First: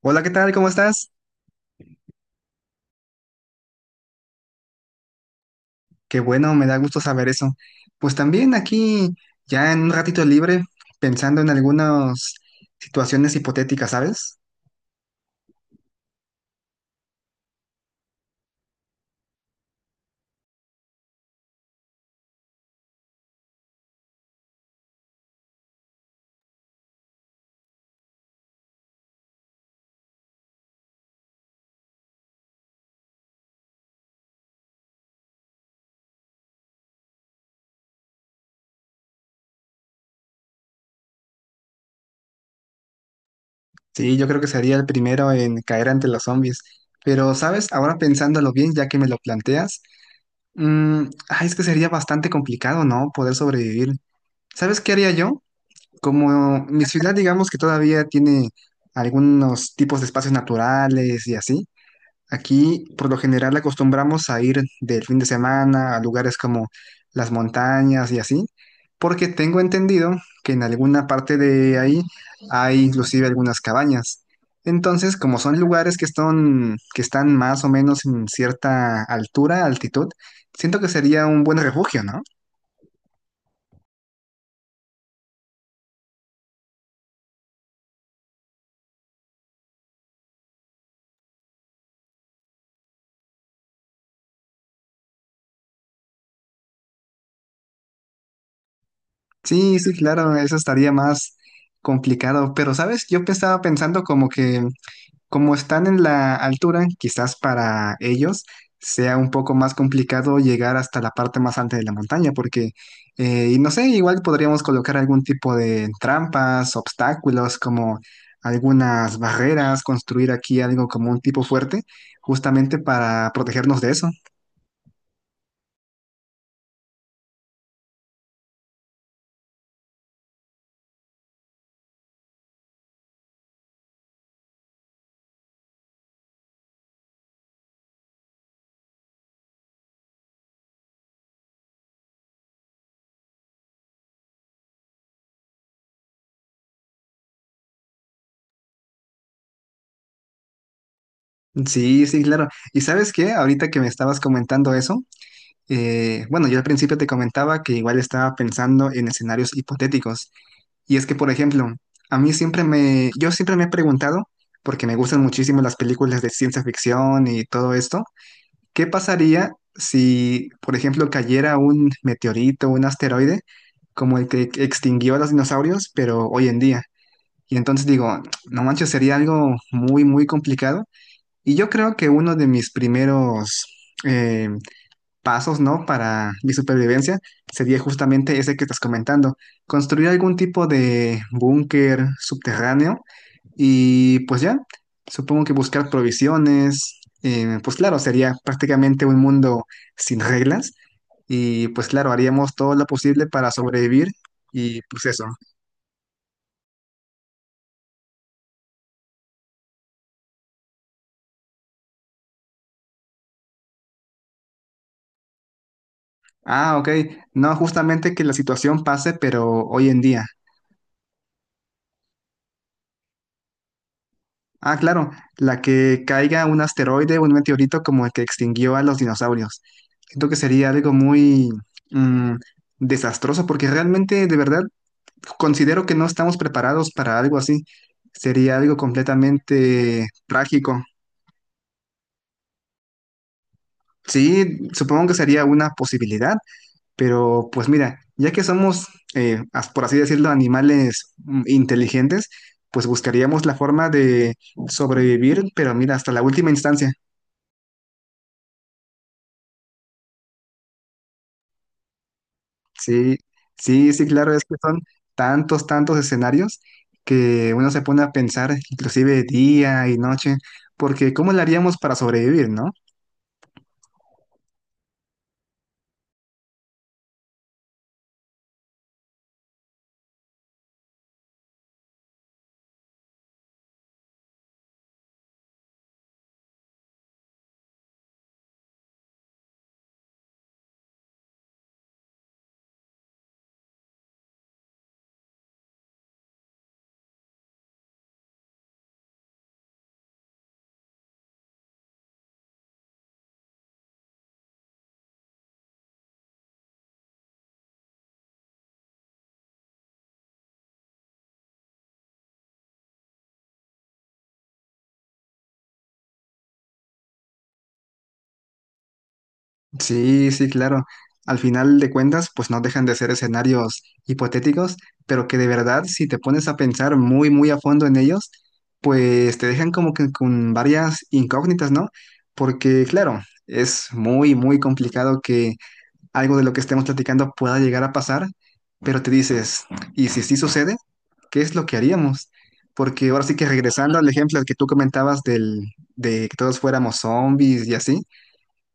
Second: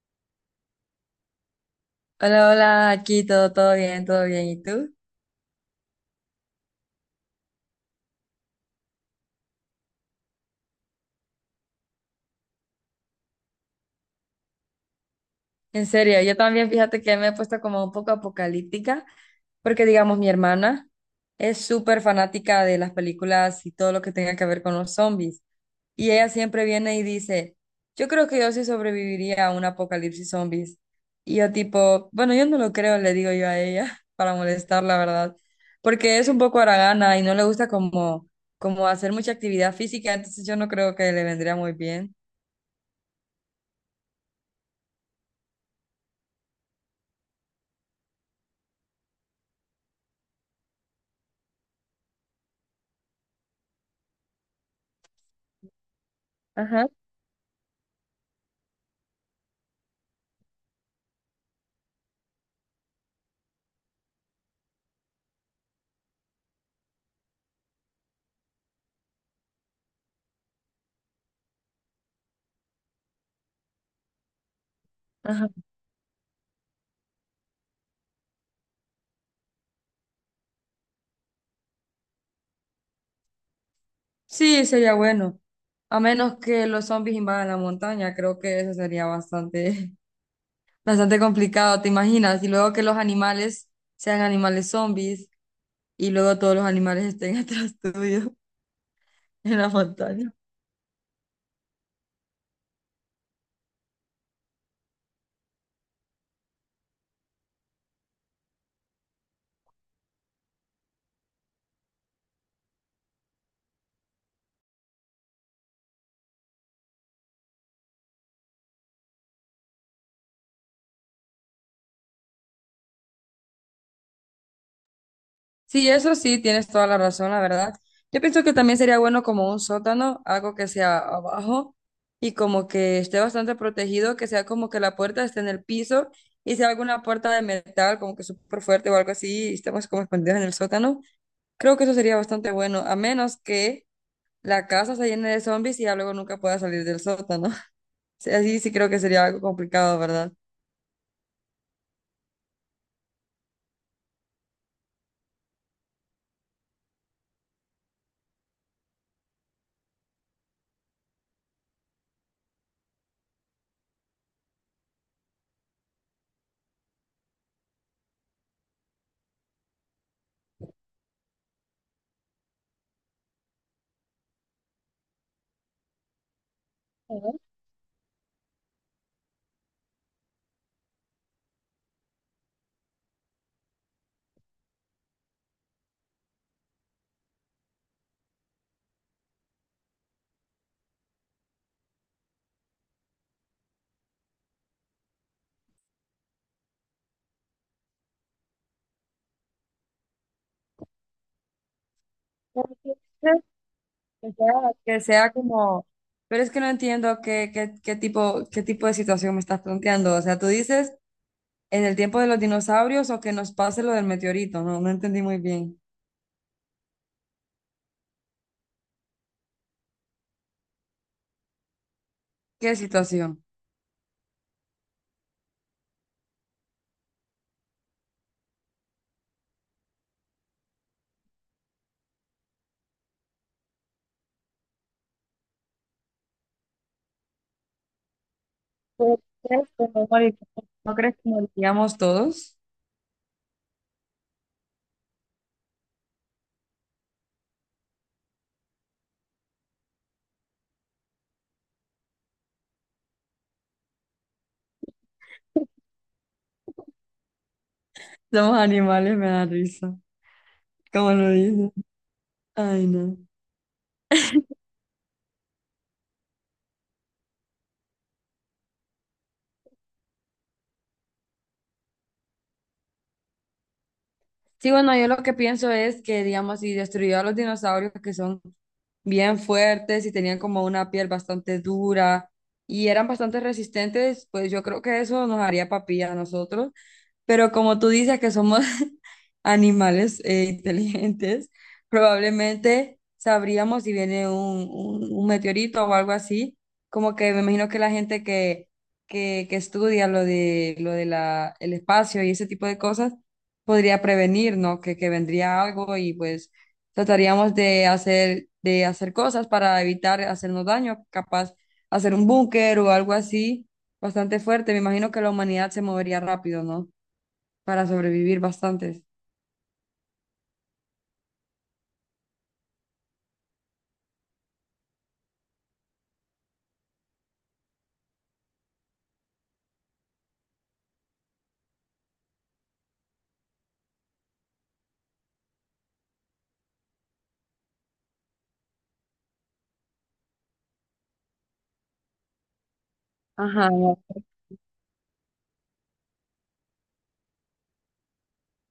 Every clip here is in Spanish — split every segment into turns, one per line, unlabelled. Hola, ¿qué tal? ¿Cómo estás?
Hola, hola, aquí todo bien, todo bien. ¿Y tú?
Qué bueno, me da gusto saber eso. Pues también aquí, ya en un ratito libre, pensando en algunas situaciones hipotéticas, ¿sabes?
En serio, yo también fíjate que me he puesto como un poco apocalíptica, porque digamos mi hermana es súper fanática de las películas y todo lo que tenga que ver con los zombies. Y ella siempre viene y dice, yo creo que yo sí sobreviviría a un apocalipsis zombies. Y yo tipo, bueno, yo no lo creo, le digo yo a ella, para molestar, la verdad, porque es un poco haragana y no le gusta como hacer mucha actividad física, entonces yo no creo que le vendría muy bien.
Sí, yo creo que sería el primero en caer ante los zombies. Pero, ¿sabes? Ahora pensándolo bien, ya que me lo planteas, ay, es que sería bastante complicado, ¿no? Poder sobrevivir. ¿Sabes qué haría yo? Como mi
Ajá.
ciudad, digamos que todavía tiene algunos tipos de espacios naturales y así. Aquí por lo general acostumbramos a ir del fin de semana a lugares como las montañas y así, porque tengo entendido que en alguna parte de ahí hay inclusive algunas cabañas. Entonces, como
Ajá.
son lugares que están más o menos en cierta altura, altitud, siento que sería un buen refugio, ¿no?
Sí, sería bueno. A menos que los zombies invadan la montaña, creo que eso sería bastante, bastante complicado, ¿te imaginas? Y luego que los animales sean animales zombies y luego todos los animales estén atrás tuyo en la
Sí, sí,
montaña.
claro, eso estaría más complicado, pero sabes, estaba pensando como que como están en la altura, quizás para ellos sea un poco más complicado llegar hasta la parte más alta de la montaña, porque, y no sé, igual podríamos colocar algún tipo de trampas, obstáculos, como algunas barreras, construir aquí algo como un tipo fuerte, justamente para protegernos de eso.
Sí, eso sí, tienes toda la razón, la verdad. Yo pienso que también sería bueno como un sótano, algo que sea abajo y como que esté bastante protegido, que sea como que la puerta esté en el piso y sea alguna puerta de metal, como que súper fuerte o algo así, y estemos como escondidos en el sótano. Creo que eso sería bastante bueno, a menos que la casa se llene de zombies y ya luego nunca pueda salir del sótano. Sí, así sí creo que sería algo complicado, ¿verdad?
Sí, sí, claro. ¿Y sabes qué? Ahorita que me estabas comentando eso. Bueno, yo al principio te comentaba que igual estaba pensando en escenarios hipotéticos. Y es que, por ejemplo, a mí siempre me, yo siempre me he preguntado, porque me gustan muchísimo las películas de ciencia ficción y todo esto, ¿qué pasaría si, por ejemplo, cayera un meteorito, un asteroide, como el que extinguió a los dinosaurios, pero hoy en día? Y entonces digo, no manches, sería algo muy, muy complicado. Y yo creo que uno de mis primeros eh, pasos, ¿no? Para mi supervivencia sería justamente ese que estás comentando, construir algún tipo de búnker subterráneo y pues ya, supongo que buscar provisiones, pues claro, sería prácticamente un mundo sin reglas y pues claro, haríamos todo
Porque
lo posible
dices
para sobrevivir
que sea
y
que
pues eso.
sea como... Pero es que no entiendo qué tipo de situación me estás planteando. O sea, tú dices en el tiempo de los dinosaurios o que nos pase lo del meteorito. No, no entendí muy bien.
Ah, ok, no justamente que la situación pase, pero hoy en día.
¿Qué situación?
Ah, claro, la que caiga un asteroide o un meteorito como el que extinguió a los dinosaurios. Siento que sería algo muy mm, desastroso porque realmente, de verdad, considero que no estamos preparados para algo así. Sería algo
Pues, ¿crees que
completamente
nos moriremos?
trágico.
¿No crees que moriríamos todos?
Sí, supongo que sería una posibilidad, pero pues mira, ya que somos, por así decirlo, animales inteligentes, pues buscaríamos la forma de sobrevivir, pero mira, hasta la última instancia.
Somos animales, me da risa. ¿Cómo lo dices? Ay,
Sí,
no.
sí, sí, claro, es que son tantos, tantos escenarios que uno se pone a pensar inclusive día y noche, porque ¿cómo lo haríamos para sobrevivir, no?
Sí, bueno, yo lo que pienso es que, digamos, si destruyó a los dinosaurios que son bien fuertes y tenían como una piel bastante dura y eran bastante resistentes, pues yo creo que eso nos haría papilla a nosotros. Pero como tú dices que somos animales inteligentes, probablemente sabríamos si viene un meteorito o algo así, como que me imagino que la gente que estudia lo de la, el espacio y ese tipo de cosas podría prevenir, ¿no? Que vendría algo y pues trataríamos de hacer cosas para evitar hacernos daño, capaz hacer un búnker o algo así. Bastante fuerte, me imagino que la humanidad se movería rápido, ¿no? Para sobrevivir bastante.
Sí, sí, claro. Al final de cuentas, pues no dejan de ser escenarios hipotéticos, pero que de verdad, si te pones a pensar muy, muy a fondo en ellos, pues te dejan como que con varias incógnitas, ¿no? Porque, claro, es muy, muy complicado algo de lo que estemos platicando pueda llegar a pasar, pero te dices, ¿y si sí sucede? ¿Qué es lo que haríamos? Porque ahora sí que
Ajá.
regresando al ejemplo que tú comentabas de que todos fuéramos zombies y así,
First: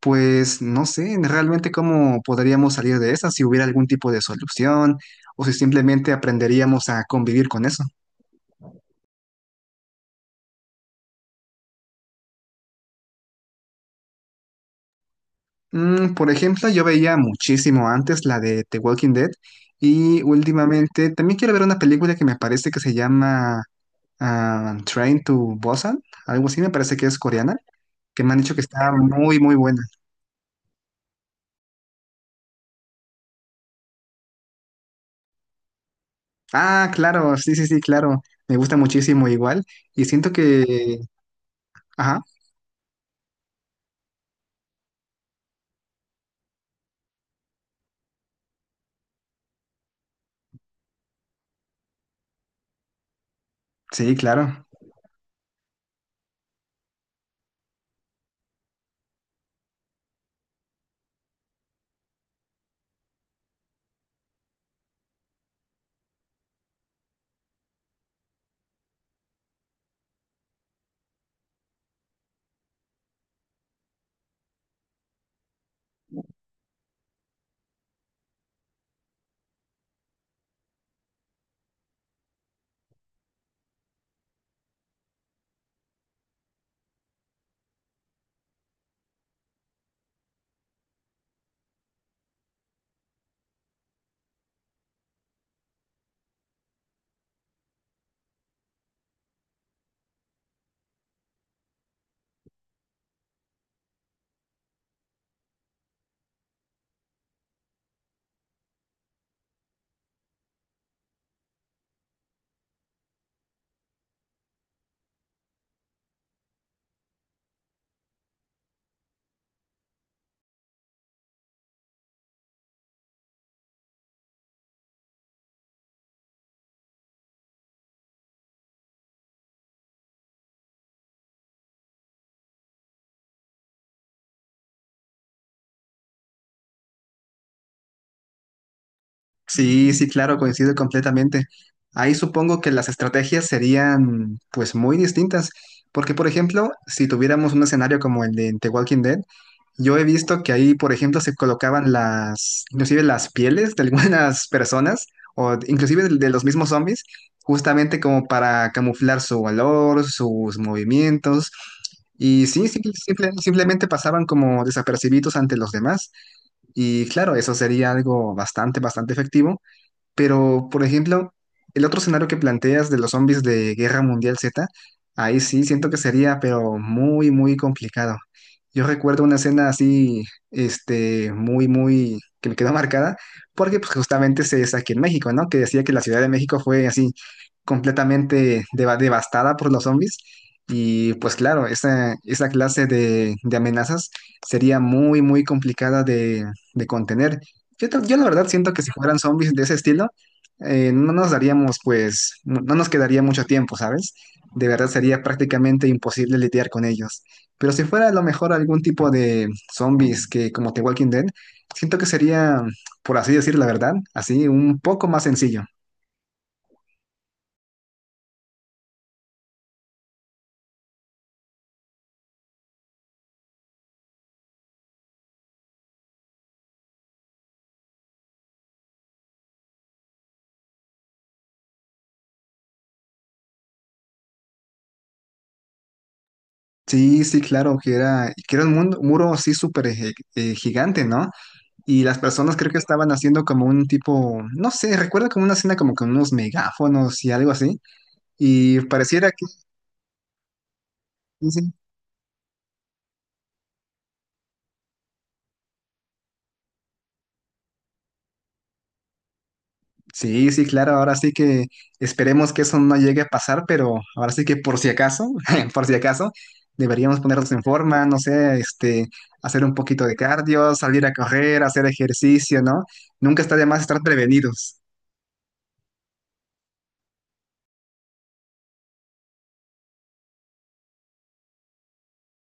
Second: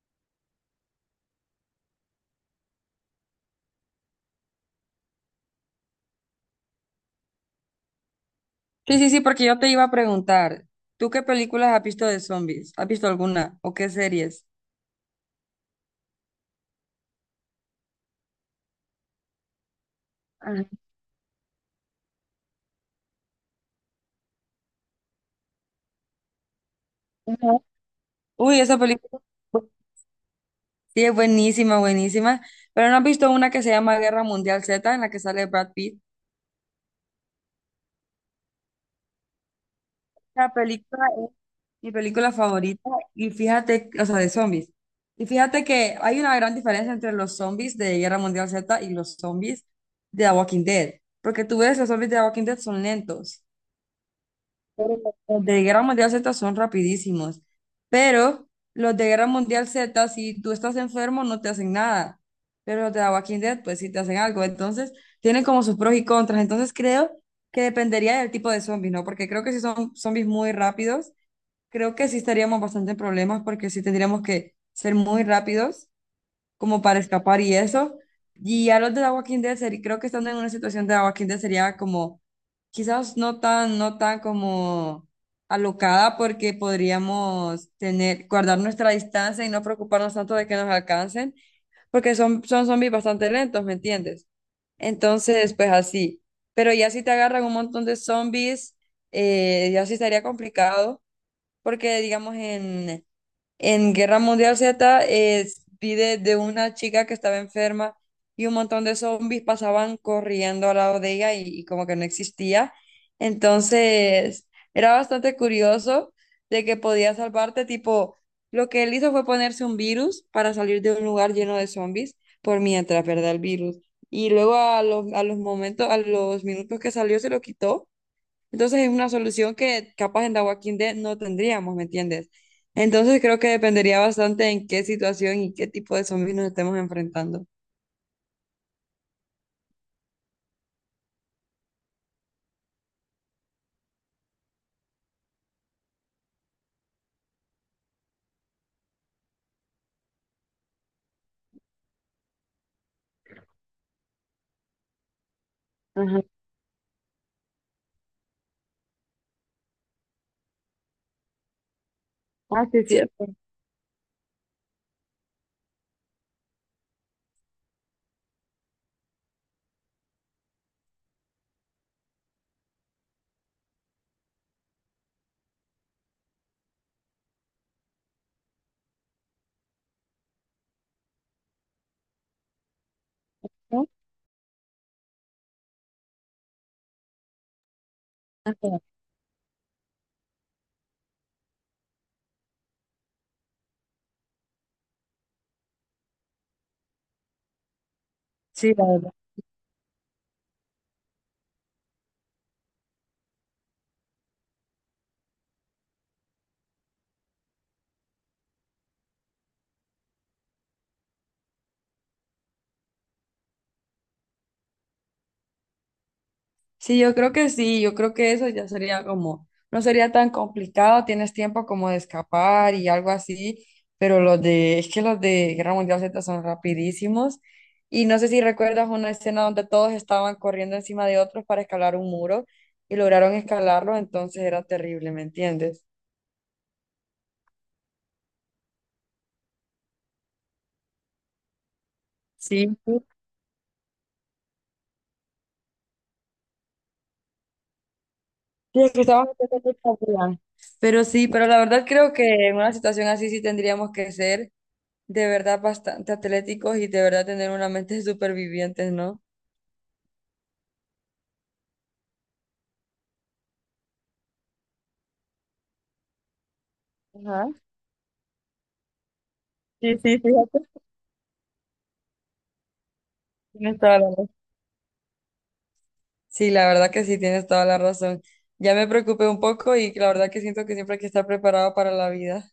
pues no sé realmente cómo podríamos salir de esa, si hubiera algún tipo de solución o si simplemente aprenderíamos a convivir con eso.
Sí, sí, sí, porque yo te iba a preguntar, ¿tú qué películas has visto de zombies? ¿Has visto alguna? ¿O qué series?
Por ejemplo, yo veía muchísimo antes la de The Walking Dead y
Ajá.
últimamente también quiero ver una película que me parece que se llama Train to Busan, algo así me parece que es coreana, que me han dicho
Uy,
que
esa
está
película
muy, muy buena.
sí es buenísima, buenísima. Pero ¿no has visto una que se llama Guerra Mundial Z, en la que sale Brad Pitt?
Ah, claro, sí, sí, sí, claro, me gusta muchísimo igual y siento
La
que...
película es mi
Ajá,
película favorita y fíjate, o sea, de zombies. Y fíjate que hay una gran diferencia entre los zombies de Guerra Mundial Z y los zombies de The Walking Dead. Porque tú ves, los zombies de The Walking Dead son lentos.
sí, claro.
Pero los de Guerra Mundial Z son rapidísimos, pero los de Guerra Mundial Z, si tú estás enfermo, no te hacen nada, pero los de The Walking Dead, pues sí te hacen algo, entonces tienen como sus pros y contras, entonces creo que dependería del tipo de zombies, ¿no? Porque creo que si son zombies muy rápidos, creo que sí estaríamos bastante en problemas porque sí tendríamos que ser muy rápidos como para escapar y eso. Y a los de The Walking Dead, creo que estando en una situación de The Walking Dead sería como, quizás no tan como alocada porque podríamos tener, guardar nuestra distancia y no preocuparnos tanto de que nos alcancen, porque son zombies bastante lentos, ¿me entiendes? Entonces, pues así. Pero ya si te agarran un montón de zombies, ya sí estaría complicado, porque digamos en... En Guerra Mundial Z vi de una chica que estaba enferma y un montón de zombies pasaban corriendo al lado de ella y como que no existía. Entonces era bastante curioso de que podía salvarte. Tipo, lo que él hizo fue ponerse un virus para salir de un lugar lleno de zombies por mientras, ¿verdad? El virus. Y luego a los momentos, a los minutos que salió, se lo quitó, entonces es una solución que capaz en The Walking Dead no tendríamos, ¿me entiendes? Entonces creo que dependería bastante en qué situación y qué tipo de zombies nos estemos enfrentando.
Sí, sí, claro, coincido completamente. Ahí supongo que las estrategias serían pues muy distintas, porque por ejemplo, si tuviéramos un escenario como el de The Walking Dead, yo he visto que ahí, por ejemplo, se colocaban las, inclusive las pieles de algunas personas, o inclusive
Ajá.
de los mismos zombies, justamente como para camuflar su valor, sus movimientos. Y
Ah,
sí,
sí, es cierto.
simplemente pasaban como desapercibidos ante los demás. Y claro, eso sería algo bastante, bastante efectivo. Pero, por ejemplo, el otro escenario que planteas de los zombies de Guerra Mundial Z, ahí sí siento que sería, pero muy, muy complicado. Yo recuerdo una escena así, este, muy, muy, que me quedó marcada, porque pues justamente se es aquí en México, ¿no? Que decía que la Ciudad de México fue así completamente devastada por los zombies. Y pues claro, esa clase de amenazas sería muy, muy complicada de contener. Yo la verdad siento
Sí,
que
la
si
verdad.
fueran zombies de ese estilo, no nos daríamos, pues, no nos quedaría mucho tiempo, ¿sabes? De verdad sería prácticamente imposible lidiar con ellos. Pero si fuera a lo mejor algún tipo de zombies que como The Walking Dead, siento que sería, por así decir la verdad, así un poco más sencillo.
Sí, yo creo que sí, yo creo que eso ya sería como, no sería tan complicado, tienes tiempo como de escapar y algo así, pero los de, es que los de Guerra Mundial Z son rapidísimos y no sé si recuerdas una escena donde todos estaban corriendo encima de otros para escalar un muro y lograron escalarlo, entonces era terrible, ¿me entiendes?
Sí, sí, claro, que era un muro así súper gigante, ¿no? Y las personas creo
Sí.
que estaban haciendo como un tipo, no sé, recuerdo como una escena como con unos megáfonos y algo así. Y
Sí, es que estaban
pareciera que
haciendo mucha fila. Pero sí, pero la
dicen,
verdad creo que en una situación así sí tendríamos que ser, de verdad, bastante atléticos y de verdad tener una mente de supervivientes, ¿no?
sí, sí, sí, claro, ahora sí que esperemos que eso no llegue a pasar, pero ahora sí que por si acaso, por si acaso, deberíamos
Ajá.
ponernos en forma, no sé, este, hacer un
Sí,
poquito de
sí, fíjate,
cardio, salir a correr, hacer ejercicio, ¿no? Nunca está de
tienes
más
toda
estar
la razón.
prevenidos.
Sí, la verdad que sí, tienes toda la razón. Ya me preocupé un poco y la verdad que siento que siempre hay que estar preparado para la vida.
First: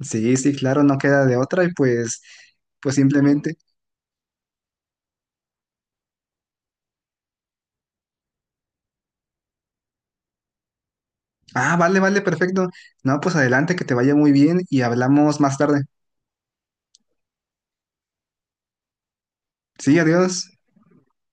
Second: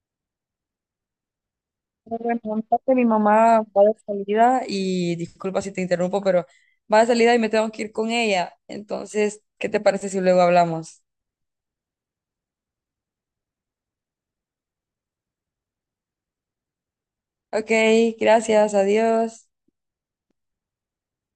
Sí, sí, claro, no queda de otra y
Pero
pues,
bueno,
pues
ahorita mi
simplemente,
mamá va de salida y disculpa si te interrumpo, pero va de salida y me tengo que ir con ella. Entonces, ¿qué te parece si luego hablamos?
ah, vale, vale, perfecto. No, pues adelante, que te vaya muy bien y hablamos más tarde.
Ok, gracias, adiós.
Sí, adiós.